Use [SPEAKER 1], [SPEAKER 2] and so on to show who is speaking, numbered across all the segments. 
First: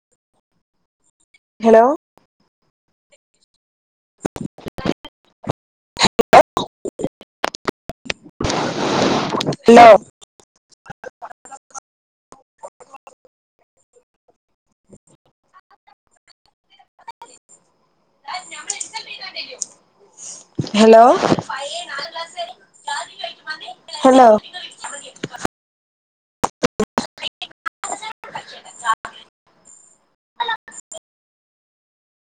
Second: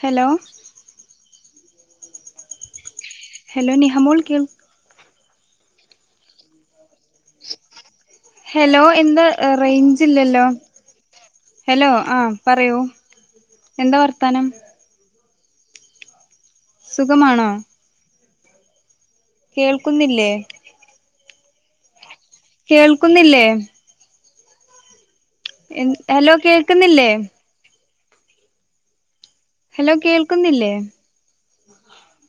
[SPEAKER 1] Hello
[SPEAKER 2] hello
[SPEAKER 1] hello നിഹാമോൾ കേൾ hello എന്താ
[SPEAKER 2] ഹലോ
[SPEAKER 1] റേഞ്ച് ഇല്ലല്ലോ ഹലോ ആ പറയൂ എന്താ പറ ത്താനം സുഖമാണോ
[SPEAKER 2] [unintelligible]
[SPEAKER 1] കേൾക്കുന്നില്ലേ
[SPEAKER 2] ഹലോ [unintelligible]
[SPEAKER 1] കേൾക്കുന്നില്ലേ
[SPEAKER 2] ഹലോ
[SPEAKER 1] ഹലോ കേൾക്കുന്നില്ലേ
[SPEAKER 2] [inaudible]
[SPEAKER 1] ഹലോ കേൾക്കുന്നില്ലേ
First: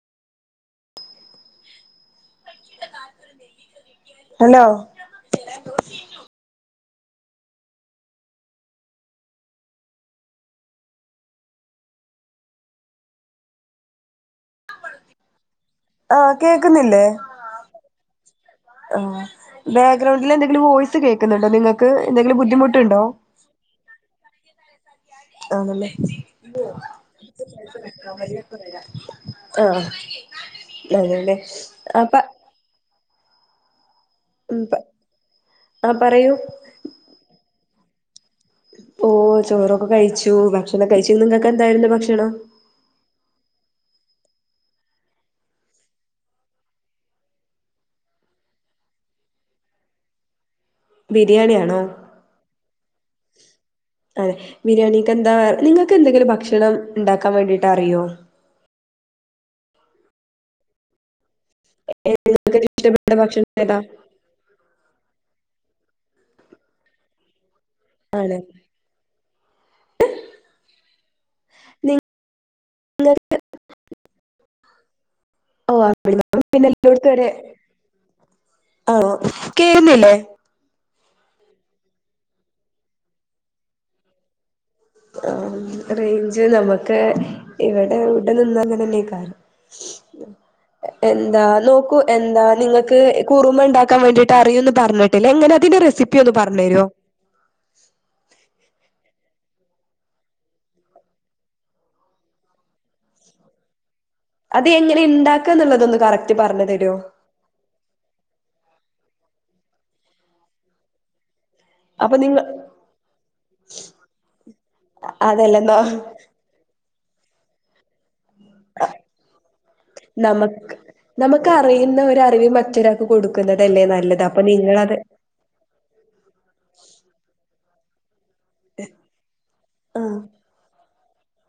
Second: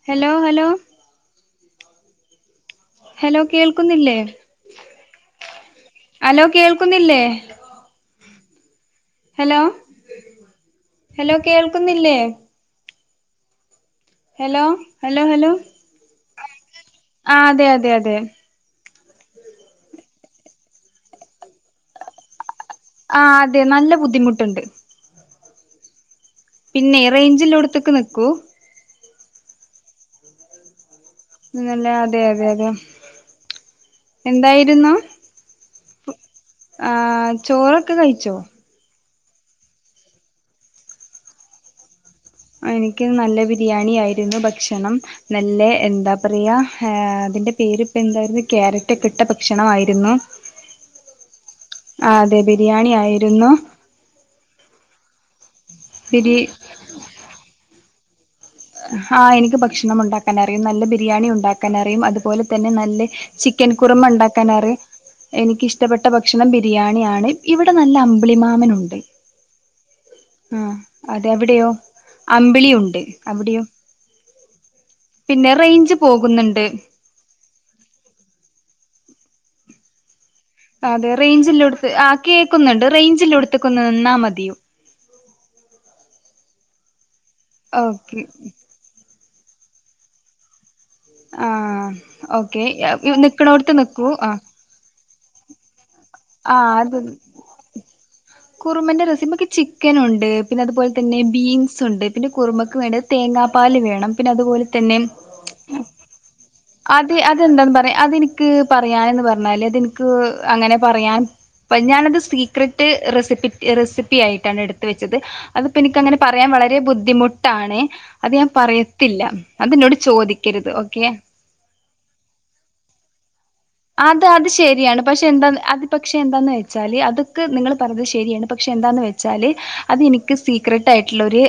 [SPEAKER 1] ഹലോ ഹലോ ഹലോ കേൾക്കുന്നില്ലേ
[SPEAKER 2] ഹലോ
[SPEAKER 1] ഹലോ കേൾ ക്കുന്നില്ലേ ഹലോ ഹലോ കേൾക്കുന്നില്ലേ ഹലോ ഹലോ ഹലോ
[SPEAKER 2] ആഹ് കേക്കുന്നില്ലേ
[SPEAKER 1] ആ അതെ അതെ അതെ
[SPEAKER 2] ആ ബാക്ക്ഗ്രൗണ്ടിൽ എന്തെങ്കിലും വോയ്സ് കേക്കുന്നുണ്ടോ നിങ്ങൾക്ക് എന്തെങ്കിലും ബുദ്ധിമുട്ട്
[SPEAKER 1] ആ അതെ നല്ല ബുദ്ധിമുട്ടുണ്ട്
[SPEAKER 2] ആണല്ലേ
[SPEAKER 1] പിന്നെ റെയ്ഞ്ചില്ലോട്ത്ത്ക്ക് നിക്കൂ
[SPEAKER 2] ആ
[SPEAKER 1] പിന്നല്ല അതെ അതെ അതെ എന്തായിരുന്നു
[SPEAKER 2] ആ പറയൂ
[SPEAKER 1] ആ ചോറൊക്കെ കഴിച്ചോ
[SPEAKER 2] ഓ ചോറൊക്കെ കഴിച്ചു ഭക്ഷണം കഴിച്ചു നിങ്ങൾക്കെ ന്തായിരുന്നു ഭക്ഷണം
[SPEAKER 1] അ എനിക്ക് നല്ല ബി ബിരിയാണി ആയിരുന്നു ഭക്ഷണം നല്ല എന്താ പറയ ഹാ അതിന്റെ പേരിപ്പെ എന്താര്ന്നു ക്യാരറ്റെ‌ക്കിട്ട ഭക്ഷണമായ്രുന്നു
[SPEAKER 2] ബിരിയാണിയാണോ
[SPEAKER 1] ആഹ് അതെ ബിരിയാണി ആയിരുന്നു
[SPEAKER 2] അതെ ബിരിയാണിക്ക് എന്താ വേറെ നിങ്ങക്ക് എന്തെങ്കിലും
[SPEAKER 1] ബിരി
[SPEAKER 2] ഭക്ഷണം ഇണ്ടാക്കാൻ വേണ്ടിട്ടറിയോ
[SPEAKER 1] ഹാ എനിക്ക് ഭക്ഷണം ഉണ്ടാക്കാൻ അറിയും നല്ല ബിരിയാണി ഉണ്ടാ ക്കനറിയും അതുപോലെ
[SPEAKER 2] നിങ്ങൾക്ക്
[SPEAKER 1] തന്നെ
[SPEAKER 2] ഏറ്റവും
[SPEAKER 1] നല്ല
[SPEAKER 2] ഇഷ്ടപ്പെട്ട ഭക്ഷണം
[SPEAKER 1] ചിക്കൻ
[SPEAKER 2] ഏതാ
[SPEAKER 1] കുർമ ഉണ്ടാക്കാനറി എനിക്കിഷ്ടപ്പെട്ട ഭക്ഷണം ബിരിയാണിയാണ് ഇവിടെ നല്ല അമ്പിളി
[SPEAKER 2] ആണ്
[SPEAKER 1] മാമനുണ്ട് ആഹ് അതെവിടെയോ അമ്പിളിയുണ്ട് അവിടെയോ പിന്നെ
[SPEAKER 2] ഓ
[SPEAKER 1] റേഞ്ച്
[SPEAKER 2] അവിടുന്നാണ്
[SPEAKER 1] പോകുന്നുണ്ട്
[SPEAKER 2] പിന്നെ ഓഹ് കേറുന്നില്ലേ
[SPEAKER 1] അതെ റെയ്ഞ്ചില്ലോട്ത്ത് ആഹ് കേക്കുന്നുണ്ട് റേഞ്ചില്ലോട്ത്ത് ക്കൊന്ന് നിന്നാ മതി
[SPEAKER 2] ആഹ് റേഞ്ച് നമ്മുക്ക് ഇവിടെ
[SPEAKER 1] ഓക്കെ
[SPEAKER 2] വിടെ നിന്ന അങ്ങനെക്കറും എന്താ
[SPEAKER 1] ആഹ്
[SPEAKER 2] നോക്കൂ എന്താ
[SPEAKER 1] ഓക്കെ
[SPEAKER 2] നിങ്ങക്ക് കുറുമ
[SPEAKER 1] നിക്ക്ണോട്ത്ത്
[SPEAKER 2] ഉണ്ടാക്കാൻ
[SPEAKER 1] നിക്കൂ
[SPEAKER 2] വേണ്ടിട്ട്
[SPEAKER 1] ആഹ്
[SPEAKER 2] അറിയൂന്ന് പറഞ്ഞ്. ത് ലെങ്ങനെതിന്റെ റെസി
[SPEAKER 1] ആഹ് അത് കുറുമന്റെ രസിമ ക്ക് ചിക്കനൊണ്ട്, പിന്നെ അതുപോൽ തന്നെ ബീൻസുണ്ട്, പിന്നെ കുറുമക്ക് വേണ്ടത് തേങ്ങാപ്പാല് വേണം. പിന്നതുപോലെ
[SPEAKER 2] അത്
[SPEAKER 1] തന്നെ
[SPEAKER 2] എങ്ങനെ ഇണ്ടാക്കാ എന്നുള്ളതൊന്ന് കറക്റ്റ് പറഞ്ഞു തരോ
[SPEAKER 1] അത് അതെന്താന്ന് പറയാ, അതെനിക്ക് പറയാനന്ന് പറഞ്ഞാല് അത് എനിക്ക് അങ്ങനെ പറയാൻ അപ്പ
[SPEAKER 2] അപ്പൊ
[SPEAKER 1] ഞാനത്
[SPEAKER 2] നിങ്ങ
[SPEAKER 1] സീക്രട്ട് റെസിപ്പി റെസിപ്പിയായിട്ടാണ് എടുത്ത് വെച്ചത്
[SPEAKER 2] അതല്ലെന്നാ
[SPEAKER 1] അതിപ്പോൾ എനിക്കങ്ങനെ പറയാൻ വളരെ ബുദ്ധി ബുദ്ധിമുട്ടാണെ
[SPEAKER 2] അ
[SPEAKER 1] ചോദിക്കരുത്
[SPEAKER 2] നമക്ക്
[SPEAKER 1] ഓക്കെ
[SPEAKER 2] നമുക്ക്റിയുന്ന ഒരറിവ് മറ്റൊരാക്ക് കൊടുക്കുന്ന
[SPEAKER 1] അത് അത് ശരിയാണ്, പക്ഷെ എന്താ അത് പക്ഷെ എന്താന്ന് വെച്ചാല് അത്ക്ക് നിങ്ങള് പർദ്ദശ് ശരിയാണ് പക്ഷെ എന്താന്ന് വെച്ചാല് അത്
[SPEAKER 2] ആഹ്
[SPEAKER 1] എനിക്ക് സീക്ര ട്ടായിട്ട്ള്ളൊരു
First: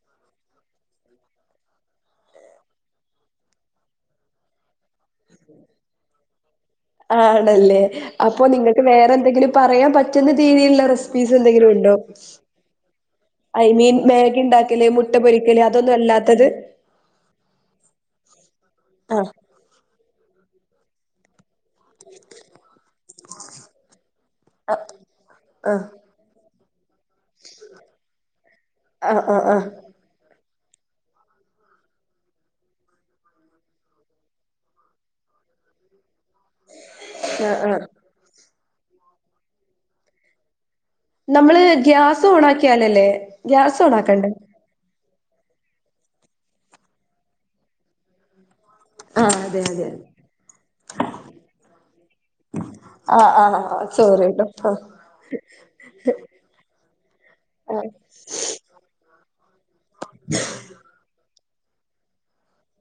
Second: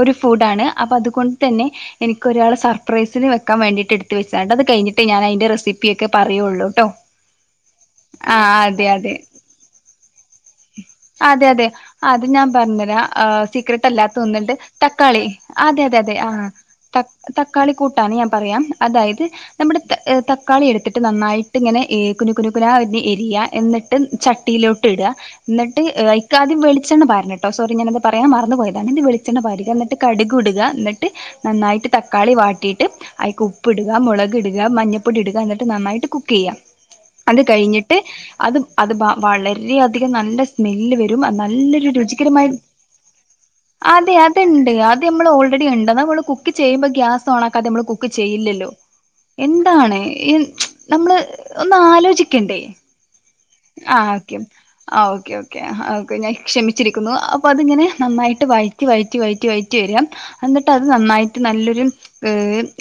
[SPEAKER 1] ഒരു ഫൂഡാണ് അപ്പതുകൊണ്ടതന്നെ എനിക്കൊരാള് സർപ്രൈസിന് വെക്കാ വേണ്ടിയിട്ട് എടുത്ത് വെച്ചാണ് അത് കഴിഞ്ഞിട്ട് ഞാൻ അയിൻ്റെ റെസിപ്പി ക്കെ പറയുള്ളൂ
[SPEAKER 2] ആഹ്ണല്ലേ അപ്പൊ
[SPEAKER 1] ആഹ്
[SPEAKER 2] നിങ്ങക്ക്
[SPEAKER 1] അതെ അതെ
[SPEAKER 2] വേറെന്തെങ്കിലും പറയാൻ പറ്റ് പറ്റ്ന്ന രീതില്ല
[SPEAKER 1] അതെ അതെ അത് ഞാൻ പറഞ്ഞരാ
[SPEAKER 2] ഐ മീൻ
[SPEAKER 1] സീക്രട്ടല്ലാത്ത
[SPEAKER 2] മാഗി
[SPEAKER 1] ഒന്ന്ണ്ട്
[SPEAKER 2] ഉണ്ടാക്കല് മുട്ട
[SPEAKER 1] തക്കാളി
[SPEAKER 2] പൊരിക്കല്
[SPEAKER 1] അതെ
[SPEAKER 2] അതൊന്നും
[SPEAKER 1] അതെ അതെ
[SPEAKER 2] അല്ലാത്തത്
[SPEAKER 1] ആഹ് തക്കാളി കൂട്ടാണ് ഞാൻ പറയാം അതായത്
[SPEAKER 2] ആഹ്
[SPEAKER 1] നമ്മ്ടെ തക്കാളി എടുത്തിട്ട് നന്നായി് ഇട്ടിങ്ങനെ എഹ് കുനുകുനുകുനാ എരിയ എന്നിട്ട് ചട്ടിയിലോട്ട് ഇഡാ എന്നിട്ട്
[SPEAKER 2] ആഹ്
[SPEAKER 1] എിക്ക ആദ്യം വിളിച്ചാണ്ണപറഞ്ഞ് കേട്ടോ സോറി ഞാനത് പറയാൻ മറന്ന് പോയ [unintelligible]
[SPEAKER 2] ആഹ്
[SPEAKER 1] വിളിച്ച
[SPEAKER 2] ആഹ്
[SPEAKER 1] പാരി
[SPEAKER 2] ആഹ്
[SPEAKER 1] എന്നിട്ട് കടുക് ടുക് ഇടുക എന്നിട്ട് നായിട്ട് തക്കാളി വാട്ടീട്ട് അയിക്ക് ഉപ്പിടുക, മുളകിടുക മഞ്ഞപ്പൊടി ഇടുക, മഞ്ഞപ്പൊടി ഇടുക എന്നിട്ട് നന്നായിട്ട് കുക്ക് ചെയ്യാം, അത്
[SPEAKER 2] ആഹ് ആഹ്
[SPEAKER 1] കഴിഞ്ഞിട്ട് അത് അത് വ വളരെയധികം നല്ല സ്മെല്ല് വരും ങ
[SPEAKER 2] നമ്മള്
[SPEAKER 1] നല്ലൊരു
[SPEAKER 2] ഗ്യാസ്
[SPEAKER 1] രുചികരമായ
[SPEAKER 2] ഓണാക്കിയാലല്ലേ ഗ്യാസ്
[SPEAKER 1] അതെ
[SPEAKER 2] ഓണാക്കണ്ടേ?
[SPEAKER 1] അതണ്ട് അ നമ്മൾ ഓൾറെഡി ഉണ്ട നമ്മള് കുക്ക് ചെയ്യുമ്പോൾ ഗ്യാസ് ഓ ആക്കാതെമ്മ കുക്ക് ചെയ്യില്ലല്ലോ?
[SPEAKER 2] ആഹ് അതെ അതെ
[SPEAKER 1] എന്താണ്
[SPEAKER 2] അതെ
[SPEAKER 1] ഇ നമ്മള് ഒന്ന് ആലോചിക്കണ്ടേ?
[SPEAKER 2] ആഹ് ആഹ് ആഹ്
[SPEAKER 1] ആ
[SPEAKER 2] സോറി
[SPEAKER 1] ഓക്കെ
[SPEAKER 2] ട്ടോ ആഹ്
[SPEAKER 1] ആ ഓക്കെ ഓക്കെ ഓക്കെ ഞാൻ ക്ഷമിച്ചിരിക്കുന്നു അപ്പൊ അതിങ്ങനെ
[SPEAKER 2] ആഹ്
[SPEAKER 1] നന്നായിട്ട് വഴറ്റി വഴറ്റി വഴറ്റി വഴറ്റി വരാം എന്നിട്ട് അത് നന്നായി ട്ട് നല്ലൊരു ഗ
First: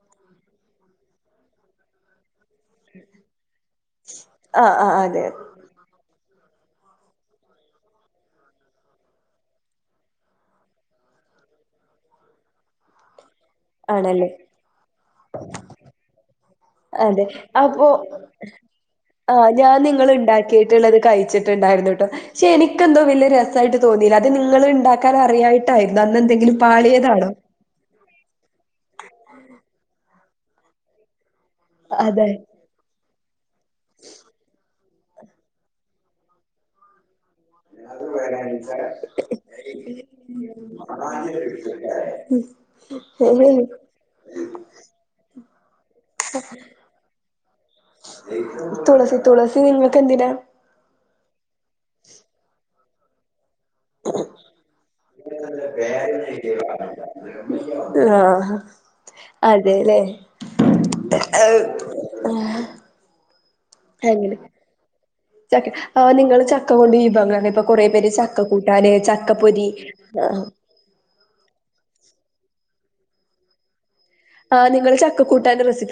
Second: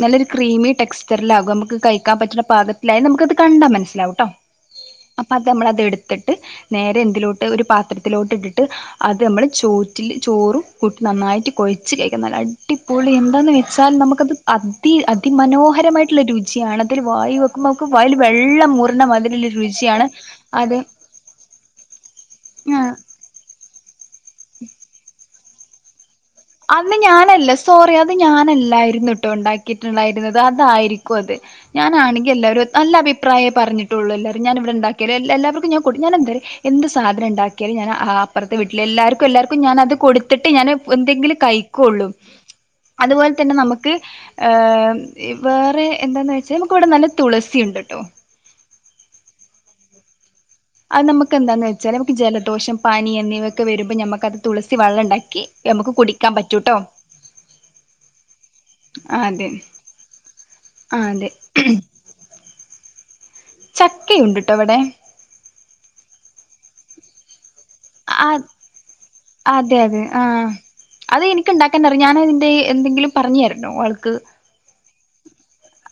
[SPEAKER 1] നല്ലൊരു ക്രീമി ടെസ്‌റ്ററിലാവും നമ്മുക്ക് കഴിക്കാൻ പറ്റണ പാകത്തിലായി നമുക്കത് കണ്ടാ മനസ്സിലാവൂട്ടോ?
[SPEAKER 2] ആഹ് ആഹ് അതെ
[SPEAKER 1] അത് നമ്മളത് എട് ത്തിട്ട് നേരെ എന്തിലോട്ട് ഒരു പാത്രത്തിലോട്ട് ഇട്ടിട്ട് അത് നമ്മൾ ചോറ്റിൽ ചോറും കൂട്ടി നന്നായിട്ട് കൊഴച്ച് കഴിക്കാം നല്ല അടിപൊളി എ ന്താന്ന് വെച്ചാൽ
[SPEAKER 2] ആണല്ലേ
[SPEAKER 1] നമുക്കത് അതി അതിമനോഹരമായിട്ടുള്ള രുചിയാണ് അതൊരു
[SPEAKER 2] അതെ
[SPEAKER 1] വായിവയ്ക്കുമ്പോ നമുക്ക്
[SPEAKER 2] അപ്പൊ
[SPEAKER 1] വായേൽ വെള്ളംമൂറുന്ന മാതിരില്ല രുചിയാണ് അത്
[SPEAKER 2] ഉണ്ടാക്കിയിട്ടുള്ളത് കഴിച്ചിട്ടുണ്ടായിരുന്നുട്ടോ പക്ഷെ
[SPEAKER 1] ആഹ്
[SPEAKER 2] എനിക്കന്തോ വലിയ രസായിട്ട് തോന്നീല അത് നിങ്ങൾ ണ്ടാക്കാൻ അറിയായിട്ട് ട്ടാ എന്താന്ന്
[SPEAKER 1] അന്ന് ഞാനല്ല സോറി അത് ഞാനല്ലായി രുന്ന്ട്ടോ ണ്ടാക്കീട്ടുണ്ടായിരുന്നത് അതായിരിക്കും അത്
[SPEAKER 2] അതെ
[SPEAKER 1] ഞാനാണെങ്കിൽ എല്ലാരും നല്ലപി പ്രായേ പറഞ്ഞിട്ടുള്ളൂല്ലാരും ഞാനിവിടെ ണ്ടാക്കിയാല് എല്ലാവർക്കും ഞാൻ കൊട് ഞാനെന്തായും എന്ത് സാധനണ്ടാ ക്കിയാലും ആ അപ്പർത്തെ വീട്ടിലെ എല്ലാർക്കും എല്ലാർക്കും ഞാനത് കൊട്ത്തിട്ട് ഞാന് എന്തെങ്കിലും കഴിക്കാെള്ളൂ അതുപോലെ തന്നെ നമ്ക്ക് വേറെ എന്താന്ന് വെച്ചാ നമുക്ക് ഇവിടെ നല്ല തുളസി ഉണ്ട്ട്ടോ
[SPEAKER 2] തുളസി തുളസി നിങ്ങൾക്ക് എന്തിനാ
[SPEAKER 1] അത് നമുക്ക് എന്താന്ന് വെച്ചാൽ ഞമക്ക് ജലദോഷം പനി എന്നിവ വരുമ്പോ നമുക്കത് തുളസി വള്ളം ഉണ്ടാക്കി നമുക്ക് കുടിക്കാൻ പറ്റൂട്ടോ
[SPEAKER 2] ആഹ്
[SPEAKER 1] അതെ
[SPEAKER 2] അതെല്ലേ
[SPEAKER 1] അതെ
[SPEAKER 2] ഏഹ്, ആഹ്,
[SPEAKER 1] ചക്കയുണ്ട്ട്ടോവടെ
[SPEAKER 2] ആ നിങ്ങള് ചക്ക കൊണ്ട് വിഭവങ്ങളൊ ഇപ്പൊ കൊറെ പേര്
[SPEAKER 1] ആ
[SPEAKER 2] ചക്ക കൂട്ടാന് ചക്കപ്പൊരി ആ
[SPEAKER 1] ക്ക്ണ്ടാക്കാനറിം ഞാനതിന്റെ എന്തെങ്കിലും പറഞ്ഞ് തരണോ ആൾക്ക്
[SPEAKER 2] ആ നിങ്ങള് ചക്കക്കൂട്ടാന്റെ റെസി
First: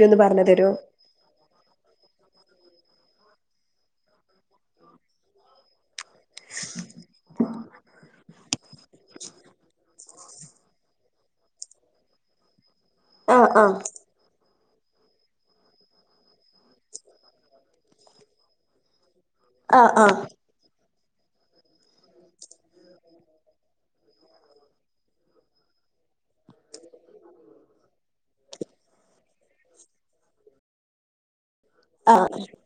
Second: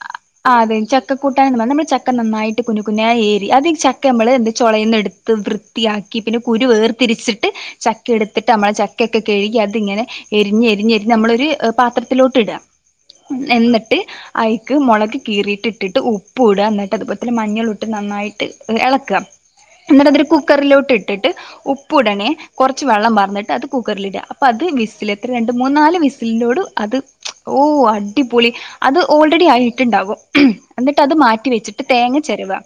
[SPEAKER 1] ആ അതെ ചക്കക്കൂട്ടാന്ന്ന് പറ നമ്മള് ചക്ക നന്നായിട്ട് കുനുകുന എ രി അത് ഇ ചക്ക അമ്മള് ത് ചൊളേന്ന് എടുത്ത് വൃത്തിയാ ക്കി പിന്നെ കുരു വേർതിരിച്ചിട്ട് ചക്ക എടുത്തിട്ട് അമ്മളെ ചക്കൊക്കെ കഴുകി അതിങ്ങനെ എരിഞ്ഞ് എരിഞ്ഞ് എരിഞ്ഞമ്മളൊര് പാത്രത്തിലോട്ട് ഇട
[SPEAKER 2] ആഹ് ആഹ്
[SPEAKER 1] എന്നിട്ട് അയി ക്ക് മൊള ക് കീറിട്ട് ഇട്ടിട്ട് ഉപ്പുട ന്നിട്ട് അതുപോലെ തന്നെ മഞ്ഞളും ഇട്ട് നന്നായിട്ട് എളക്ക
[SPEAKER 2] ആഹ് ആഹ്
[SPEAKER 1] എന്നിട്ടതൊരു കുക്കറിലോട്ട് ട്ടിട്ട് ഉപ്പുടണെ കൊറച്ച് വെള്ളം പാർന്നിട്ട് അത് കുകറിലിട അപ്പ അത് വിസില് പ് രണ്ട് മൂന്നാല് വിസിലിനോട് അത് ഓ അടിപൊളി അത് ഓൾറെഡി ആയി ട്ട്ണ്ടാവും എന്നിട്ട് അത് മാറ്റി വെച്ചി ട്ട് തേങ്ങ
[SPEAKER 2] ആഹ്
[SPEAKER 1] ചെരവാ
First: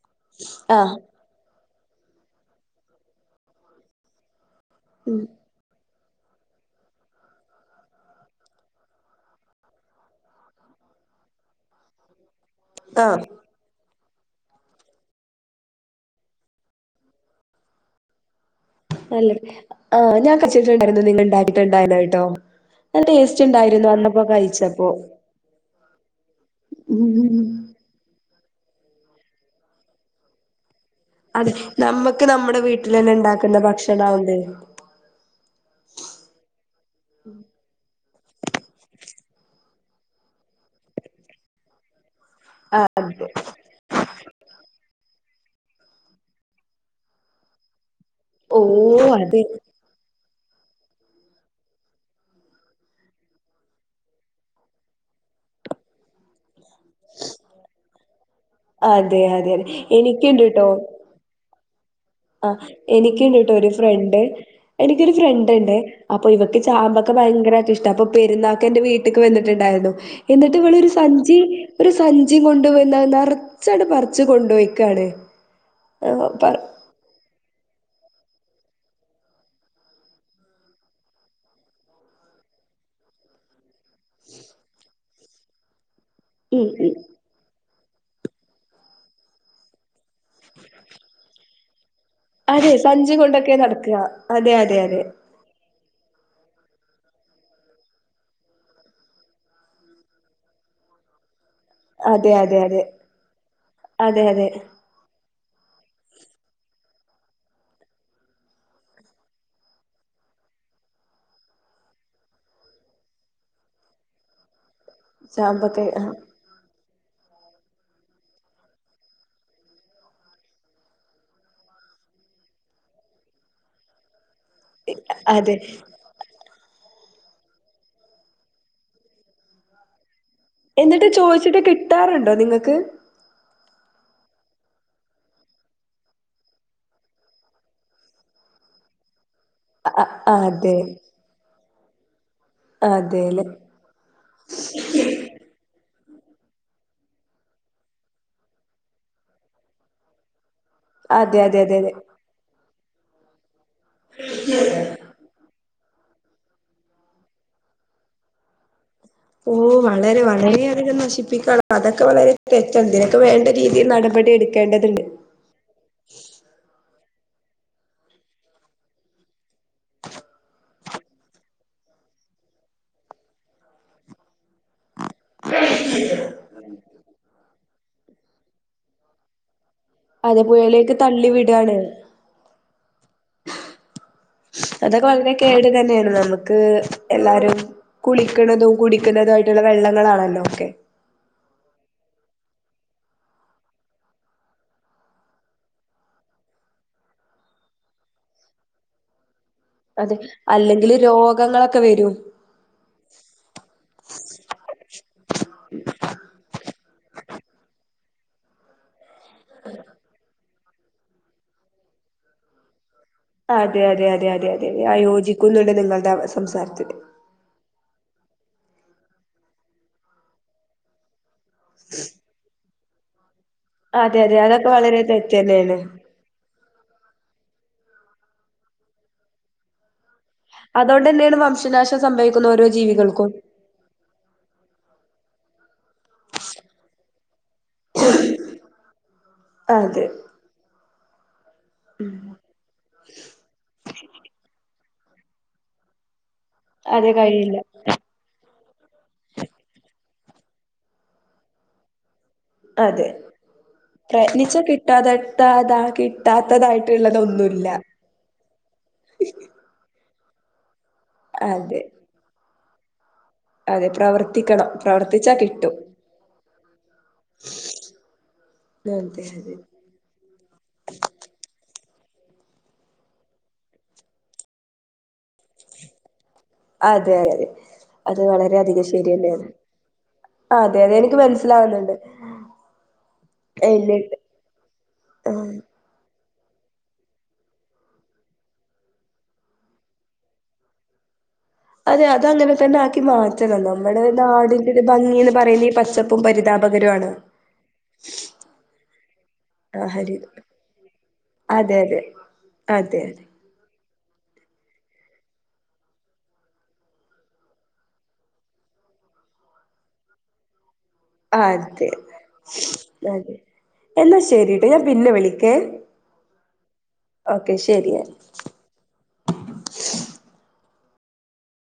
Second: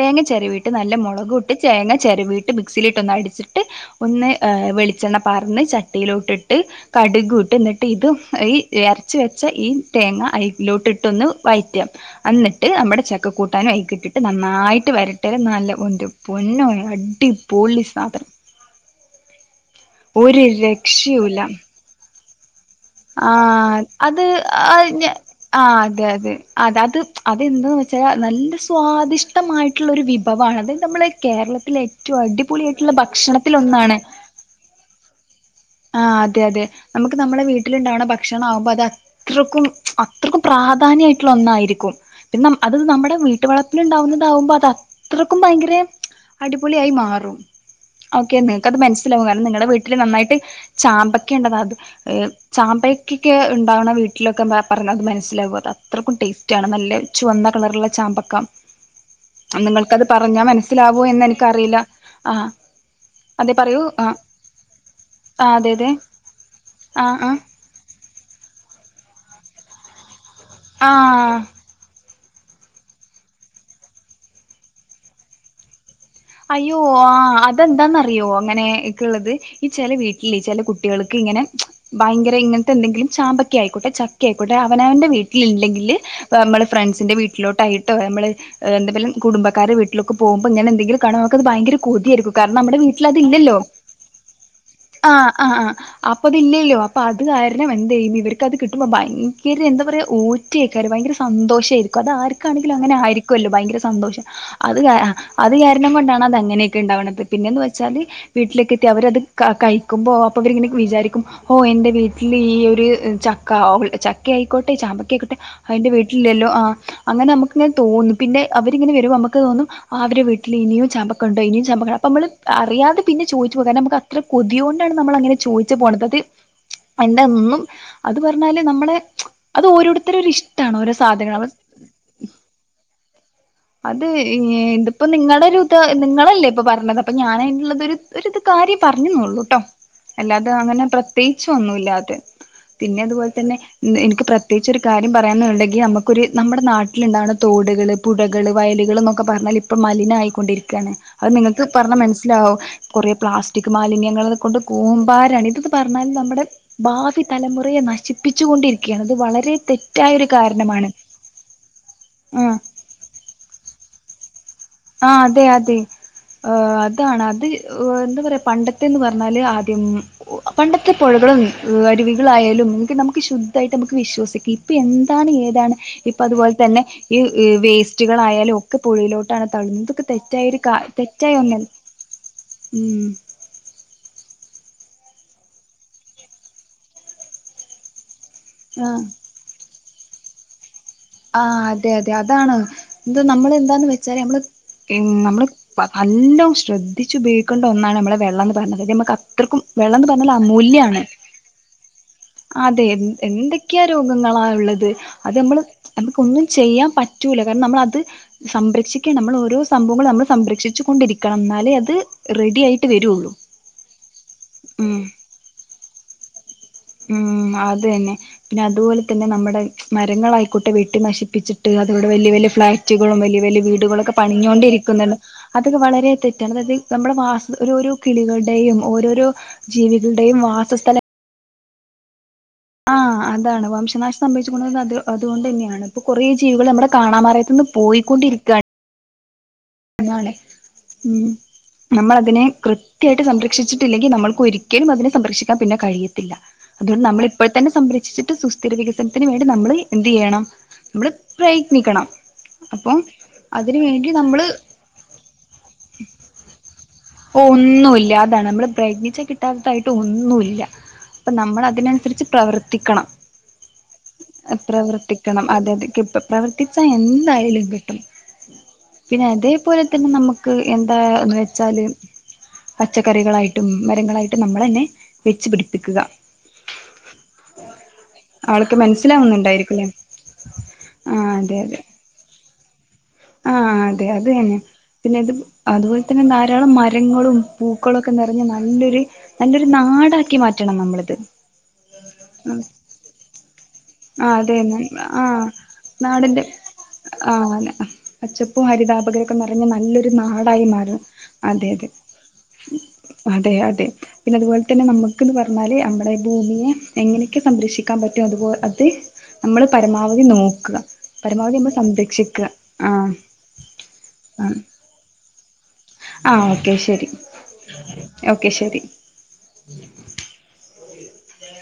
[SPEAKER 1] തേങ്ങ ചെരവിയിട്ട് നല്ല
[SPEAKER 2] ആഹ്
[SPEAKER 1] മൊളകും ഇട്ട് തേങ്ങ ചെരുവിയിട്ട് മിക്സിയിലിട്ട് ഒന്ന് അടിച്ചിട്ട് ഒന്ന് വെളിച്ചെണ്ണ
[SPEAKER 2] ഉം
[SPEAKER 1] പാർന്ന് ച ട്ടിയിലോട്ടിട്ട് കടുകു ഇട്ട് ന്നിട്ട് ഇത് ഈ അരച്ച് വെച്ച ഈ തേങ്ങ അയിലോട്ടിട്ടൊന്ന് വൈറ്റാ അന്നിട്ട് അമ്മടെ ചക്ക കൂട്ടാനും അയിക്കിട്ടി ട്ട് നന്നായിട്ട് വരട്ടെല് നല്ല ഒ ന്റ പൊന്നോ അടി പൊളി സാധനം.
[SPEAKER 2] നല്ലരുചിയ ആഹ് ഞാൻ
[SPEAKER 1] ഒരു
[SPEAKER 2] കയിച്ചിട്ടുണ്ടായിരുന്നു നിങ്ങ
[SPEAKER 1] രക്ഷയുല്ല
[SPEAKER 2] ണ്ടാക്കി ഉണ്ടായാനായിട്ടോ.
[SPEAKER 1] ആഹ് അത്
[SPEAKER 2] കഴിച്ചപ്പോ
[SPEAKER 1] ആഞ ആഹ് അതെ അതെ അതെ അത്
[SPEAKER 2] ഉം
[SPEAKER 1] അതെന്തന്ന് വെച്ചാ നല്ല സ് സ്വാദിഷ്ടമായിട്ടുള്ളൊരു വിഭവാണത്. നമ്മള്
[SPEAKER 2] അതെ
[SPEAKER 1] കേരളത്തിലെ ഏറ്റവും
[SPEAKER 2] നമ്മക്ക് നമ്മുടെ വീട്ടിൽ
[SPEAKER 1] അടിപൊളിയായിട്ടുള്ള
[SPEAKER 2] തന്നെ ഉണ്ടാക്കുന്ന
[SPEAKER 1] ഭക്ഷണത്തിലൊന്നാണ്.
[SPEAKER 2] ഭക്ഷണാവുമ്പേ
[SPEAKER 1] ആഹ് അതെ അതെ നമുക്ക് നമ്മളെ വീട്ടിലുണ്ടാവണ ഭക്ഷണ ആവുമ്പോ അത് അത്രക്കും അത്രക്കും പ്രാധാന്യായിട്ടുള്ള ഒന്നായിരിക്കും. പിന്ന അത്
[SPEAKER 2] ആഹ്
[SPEAKER 1] നമ്മടെ
[SPEAKER 2] അതെ
[SPEAKER 1] വീട്ട് വളപ്പില് ഇണ്ടാവുന്നതാവൂമ്പോ അത് അ അത്രക്കും ഭയങ്കര അടിപൊളി ആയി മാറും. ഓക്കെ
[SPEAKER 2] ഓ
[SPEAKER 1] നിങക്കത് മനസ്സിലാവും
[SPEAKER 2] അതെ
[SPEAKER 1] കാരണം നിങ്ങട വീട്ടില് നന്നായി ചാമ്പക്കയെണ്ടന്ന അത് ചാമ്പക്കെക്കെ ഇണ്ടാവണ വീട്ടിലൊക്കെ മ പർഞ്ഞത് മനസ്സിലാവത് അത്രക്കും ടേ റ്റാണ് നല്ല ചുവന്ന കളറ്ള്ള ചാമ്പക്ക.
[SPEAKER 2] അതെ അതെ അതെ
[SPEAKER 1] നിങ്ങൾക്കത് പറഞ്ഞാ
[SPEAKER 2] എനിക്കുണ്ട് ട്ടോ
[SPEAKER 1] മനസിലാവോ എന്ന് എനി തറില
[SPEAKER 2] ആഹ് എനിക്കിണ്ട് ട്ടോ ഒരു
[SPEAKER 1] ആഹ്
[SPEAKER 2] ഫ്രണ്ട് എനിക്കൊരു ഫ്രണ്ട്
[SPEAKER 1] ആഹ് അതെ
[SPEAKER 2] ണ്ട്
[SPEAKER 1] അതെ
[SPEAKER 2] അപ്പൊ ഇവക്ക് ചാമ്പക്ക
[SPEAKER 1] ആഹ് ആഹ്
[SPEAKER 2] ഭയങ്കരായിട്ട് ഇഷ്ട അപ്പൊ പെരുന്നാക്ക് എന്റെ വീട്ട്ക്ക് വന്നിട്ടുണ്ടായിരുന്നു എന്നിട്ട് ഇവിളൊരു സഞ്ചി
[SPEAKER 1] ആഹ്
[SPEAKER 2] ഒരുസ് സഞ്ചി കൊണ്ട് വന്ന നർച്ചാണ്ട് പർച്ച് കൊണ്ടൊയക്കാണ്
[SPEAKER 1] അയ്യോ ആഹ് അ അതെന്താന്നറിയോ അങ്ങനെക്കള്ളത് ഈ ചെല വീട്ടില് ചെല കുട്ടികൾക്ക് ഇങ്ങനെ ഭയങ്കര ഇങ്ങൻത്തെന്തെങ്കിലും ചാമ്പക്കായിക്കോട്ടെ ചക്ക ആയിക്കോട്ടെ അവനാന്റെ വീട്ടില് ല്ലെങ്കില് നമ്മള്
[SPEAKER 2] ഉം ഉം
[SPEAKER 1] ഫ്രണ്ട്സിന്റെ വീട്ടിലോട്ടയ് ട്ടൊ അമ്മള് എന്തായാലും കുടുംബാക്കാരെ വീട്ടിലൊക്കെ പോകുമ്പങ്ങനെ എന്തങ്കിലും കണ ക്കത് ഭയങ്കര കൊതിയെടുക്കും കാരണം
[SPEAKER 2] അതെ
[SPEAKER 1] നമ്മുടെ
[SPEAKER 2] സഞ്ചി
[SPEAKER 1] വീട്ടിലത്
[SPEAKER 2] കൊണ്ടൊക്കെ
[SPEAKER 1] ല്ലല്ലോ
[SPEAKER 2] നടക്കുക അതെ അതെ അതെ
[SPEAKER 1] ആഹ് ആഹ് ആ അപ്പൊ അതില്ലല്ലോ അപ്പൊ അത് കാരണം എന്ത് ചെയ്യ ഇവർക്കത് കിട്ടുമ്പോ ഭയങ്കര എന്താ പറയ്യാ ഓറ്റ്യേക്കാര് ഭയങ്കര സന്തോഷം. ക്കും അത്
[SPEAKER 2] അതെ അതെ
[SPEAKER 1] ആർക്കാണെങ്കിലും
[SPEAKER 2] അതെ
[SPEAKER 1] അങ്ങനെ ആരിക്കല്ലോ ഭയങ്കര
[SPEAKER 2] അതെ
[SPEAKER 1] സന്തോഷം
[SPEAKER 2] അതെ
[SPEAKER 1] അത് ആ അത് ങ്ങനെയൊക്കെ ഉണ്ടാവത് പിന്നെന്ന് വെച്ചാല് വീട്ടിലേക്ക് എത്തി അവരത് കഴിക്കുമ്പോ അപ്പൊ അവങ്ങനെ വിചാരിക്കും എന്റെ വീട്ടിൽ ഈ ഒരു ചക്ക ചക്ക ആയിക്കോട്ടെ. ട്ടെ ചാമ്പക്കെക്കിട്ടിയാ
[SPEAKER 2] ചാമ്പൊക്കെ
[SPEAKER 1] അതിന്റെ
[SPEAKER 2] ആ
[SPEAKER 1] വീട്ടിലില്ലല്ലോ ആഹ് അങ്ങനെ നമുക്കിങ്ങനെ തോന്നും പിന്നെ അവരിങ്ങനെ വരുമ്പോ നമുക്ക് തോന്നും ആവര് വി ട്ടിലിനിയും ചമ്പക്കണ്ടോ ഇനിയും ചാമ്പക്ക് അപ്പൊ നമ്മള് അറിയാതെ പിന്നെ ചോദിച്ചു പോകും കാരണം നമു അ കൊതിയോണ്ടാണ് നമ്മളങ്ങനെ
[SPEAKER 2] അതെ
[SPEAKER 1] ചോദിച്ച് പോണതത് എന്തന്നും അത് പറഞ്ഞാല് നമ്മളെ അത് ഓരോരുത്തരൊരു ഇഷ
[SPEAKER 2] എന്നിട്ട് ചോദിച്ചിട്ട് കിട്ടാറുണ്ടോ നിങ്ങക്ക്
[SPEAKER 1] അത് ഏന്ത് ഇപ്പോ നിങ്ങടൊരു ഇത് നിങ്ങളല്ലേ ഇപ്പോ പറഞ്ഞത് അപ്പ ഞാനതിന്റുള്ളതൊരു ഒരു ഇത് കാര്യം പറഞ്ഞുന്നുള്ളൂ ട്ടോ
[SPEAKER 2] അ-
[SPEAKER 1] അല്ലാതെ
[SPEAKER 2] അതെ
[SPEAKER 1] അങ്ങനെ പ്രത്യേകിച്ച് ഒന്നു ഇല്ലാതെ പിന്നെ
[SPEAKER 2] അതെല്ലെ
[SPEAKER 1] അതുപോലത്തന്നെ എനിക്ക് പ്രത്യേകിച്ചൊരു കാര്യം പറയണന്നുണ്ടെങ്കി നമ്മ ഒരു നമ്മുടെ നാട്ടിലുണ്ടാവണ തോടുകള് പുഴകള് വയലുകള് ന്നൊക്കെ പറഞ്ഞാല് ഇപ്പം മലിനായിക്കൊണ്ടിരി ക്കാണ് അത്
[SPEAKER 2] അതെ അതെ
[SPEAKER 1] നിങ്ങൾക്ക്
[SPEAKER 2] അതെ അതെ
[SPEAKER 1] പറഞ്ഞാ മനസ്സിലാവും കുറേ പ്ലാസ് റ്റിക്ക് മാലിന്യങ്ങളെ കൊണ്ട് കൂമ്പാരാണ് ഇത് പറഞ്ഞാൽ നമ്മുടെ ഭാവി തലമുറയെ നശിപ്പിച്ചുകൊണ്ടിരി
[SPEAKER 2] ഓ വളരെ വളരെ അധികം നശിപ്പിക്കാ [unintelligible] അതൊക്കെ വളരെ
[SPEAKER 1] ആഹ്
[SPEAKER 2] തെറ്റാ ഇതിനൊക്കെ വേണ്ട രീതിയിൽ നട പടിയെട്
[SPEAKER 1] ആഹ് അതെ അതെ ആഹ് ത്താണ് അത് ഏഹ് എന്താ പറയ പണ്ടത്തെന്ന് പറഞ്ഞാല് ആദ്യം പണ്ടത്തെ പുഴകളും ഏഹ് അരുവികളായാലും ഒക്കെ നമുക്ക് ശുദ്ധായിട്ട് നമുക്ക് വിശ്വസിക്കാം പ്പ എന്താണ് ഏതാണ് ഇപ്പ അതുപോലെ തന്നെ ഈ വേസ് റ്റ്കളായാലും ഒക്കെ പുഴയിലോട്ട് തള്ളും ഇതൊക്കെ
[SPEAKER 2] അത്
[SPEAKER 1] തെറ്റായ ഒരു കാ
[SPEAKER 2] പുഴയിലേക്ക് തള്ളി
[SPEAKER 1] തെറ്റായ ഒന്ന
[SPEAKER 2] വിടാണ്
[SPEAKER 1] ഉം
[SPEAKER 2] അതൊക്കെ വളരെ കേട് തന്നെയാണ് നമുക്ക് എല്ലാരും കുളിക്കണതും
[SPEAKER 1] ആ
[SPEAKER 2] കുടിക്കുന്നതായിട്ടുള്ള വെള്ളം ങ്ങളാണല്ലോ ഒക്കെ
[SPEAKER 1] ആ അതെ അതെ അതാണ് ഇത് നമ്മള് എന്താന്ന് വെച്ചാലേ നമ്മള് [unintelligible] നമ്മള് പ നല്ലോ ശ്രദ്ധിച്ചു ഉപയോഗിക്കണ്ട ഒന്നാണ് നമ്മളെ വെള്ളംന്ന് പറഞ്ഞത് അത് നമ്മക്ക്
[SPEAKER 2] അതെ അല്ലെങ്കില് രോഗങ്ങളൊക്കെ വരും
[SPEAKER 1] അതെ എ എന്തൊക്കെയാ രോഗങ്ങളാ ഇള്ളത് അത് നമ്മള് നമുക്കൊന്നും ചെയ്യാൻ പറ്റൂല കാരണം നമ്മളത് സംരക്ഷി ക്കെ നമ്മളോരോ സംഭവങ്ങൾ നമ്മള് സംരക്ഷി ച്ചു കൊണ്ടിരിക്കണം എന്നാലേ അത് റെഡി ആയി
[SPEAKER 2] അതെ അതെ അതെ അതെ അതെ ഞാൻ
[SPEAKER 1] ഉം
[SPEAKER 2] യോജിക്കുന്നുണ്ട് നിങ്ങൾടെ അവസ്ഥ [unintelligible]
[SPEAKER 1] ഉം അതന്നെ പിന്നെ അതുപോലെ തന്നെ നമ്മുടെ മരങ്ങളായിക്കോട്ടെ വെട്ടി നശിപ്പിച്ചിട്ട് അത്‌വിടെ വല്യ വല്യ ഫ്ളാ [unintelligible] വല്യ വല്ല് വീടുകളൊക്കെ
[SPEAKER 2] അതെ അതെ അതൊക്കെ വളരെ
[SPEAKER 1] പണിഞ്ഞോണ്ടിരിക്കുന്നുണ്ട്
[SPEAKER 2] തെറ്റ് തന്നെയാണ്
[SPEAKER 1] അതൊക്കെ വളരെ തെറ്റാണ് അതായത് നമ്മളെ വാസ ഒരുഒരു കിളികളുടെയും ഓരോരോ ജീവി [unintelligible] വാസസ്ഥല
[SPEAKER 2] [unintelligible] നാശം സംഭവി
[SPEAKER 1] ആ അതാണ് വംശനാശം സംഭവിച്ചു കൊണ്ട് രിന്ന അത് അതുകൊണ്ടന്നെയാണ് ഇപ്പൊ കുറേ ജീവികൾ നമ്മടെ കാണാ മറയത്ത്‌ [unintelligible] പോയിക്കൊണ്ടിരിക്ക
[SPEAKER 2] അതെ
[SPEAKER 1] ഉം നമ്മള അതിനെ കൃത്യായിട്ട് സംരക്ഷിച്ചിട്ടില്ലെങ്കി നമ്മൾക്ക് ഒ രി [unintelligible] അതിനെ സംരക്ഷിക്കാൻ പിന്നെ കഴിയത്തില്ല അതുകൊണ്ട്
[SPEAKER 2] അതെ
[SPEAKER 1] നമ്മള ഇപ്പഴത്തനെ
[SPEAKER 2] കഴിയില്ല
[SPEAKER 1] തന്നെ സംരക്ഷിച്ചിട്ട് സുസ്ഥിര വികസനത്തിന് വേണ്ടി നമ്മള് [unintelligible] നമ്മള് പ്രയത്നിക്കണം അപ്പം അതിന് വേണ്ടി നമ്മള്
[SPEAKER 2] ട തട്ടാതകിട്ടാത്തതായിട്ട്
[SPEAKER 1] ഒന്നൂല്ല്യാതാണ് നമ്മള് പ്രത്നിച്ച കിട്ടാത്തതായിട്ട് ഒന്നു ഒന്നുല്ലാ അപ്പ നമ്മള്
[SPEAKER 2] അതെ
[SPEAKER 1] അതിനനുസരിച്ച് പ്രവർ തിക്കണ
[SPEAKER 2] അതെ പ്രവർത്തിക്കണം പ്രവർത്തിച്ചാ
[SPEAKER 1] പ്രവർത്തിക്കണം അതെ
[SPEAKER 2] കിട്ടും
[SPEAKER 1] അതെ ഇപ്പ പ്രവർത്തിച്ച എന്തായാലും കിട്ടും പിന്നെ അതെ പോലെ തന്നെ നമ്മക്ക് എന്താന്ന് വെച്ചാല് പച്ചക്കറികളായിട്ടും മരങ്ങളായിട്ടും നമ്മള് തന്നെ വെച്ച് പിടിപ്പിക്കുക
[SPEAKER 2] അതെ അതെ അത് വളരെ
[SPEAKER 1] ആൾക്ക്
[SPEAKER 2] അധികം ശെരിയന്നേണ്
[SPEAKER 1] മനസ്സിലാവുന്നുണ്ടായിരിക്കുംല്ലേ
[SPEAKER 2] അതെ അതെ
[SPEAKER 1] ആ
[SPEAKER 2] എനിക്ക്
[SPEAKER 1] അതെ അതെ
[SPEAKER 2] മനസ്സിലാവുന്നുണ്ട്
[SPEAKER 1] ആ അതെ
[SPEAKER 2] എന്നിട്ട്
[SPEAKER 1] അത് തന്നെ പിന്നെ ഇത്
[SPEAKER 2] ആഹ്
[SPEAKER 1] അത് [unintelligible] പിന്നെ ധാരാളം മരങ്ങളും പൂക്കളും ഒക്കെ നിറഞ്ഞ നല്ലൊര് നല്ലൊരുനാടാക്കിമാറ്റണം നമ്മളിത്
[SPEAKER 2] അതേ അതങ്ങനെ തന്നെ ആക്കി. അറ്റാനാ.
[SPEAKER 1] ആ അതു തന്നെ ആ
[SPEAKER 2] പച്ചപ്പും
[SPEAKER 1] നാടിന്റെ
[SPEAKER 2] പരിതാപകരമാണ്
[SPEAKER 1] ആഹ് പച്ചപ്പും ഹരിതഭം ഓക്കെ നിറഞ്ഞ നല്ലൊരു
[SPEAKER 2] ആഹരി
[SPEAKER 1] നാടയ് മാറണം അതെ അതെ
[SPEAKER 2] അതെ
[SPEAKER 1] അതെ അതെ. പിന്നെ അതു പോലെ തന്നെ നമ്മക്ക് എന്ന് പറഞ്ഞാല് നമ്മുടെ ഭൂമിയെ എങ്ങനെയൊക്കെ സംരക്ഷിക്കാൻ പറ്റോ അതുപോലെ ത് നമ്മള് പരമാവധി നോക്കണം.
[SPEAKER 2] അതെ അതെ എന്നാ
[SPEAKER 1] ആ
[SPEAKER 2] ശെരിടാ ഞാൻ പിനെ വിളിക്കാം. ക്കെ
[SPEAKER 1] ഓക്കെ ശെരി
[SPEAKER 2] ശരിയാ
[SPEAKER 1] ഓക്കെ ശെരി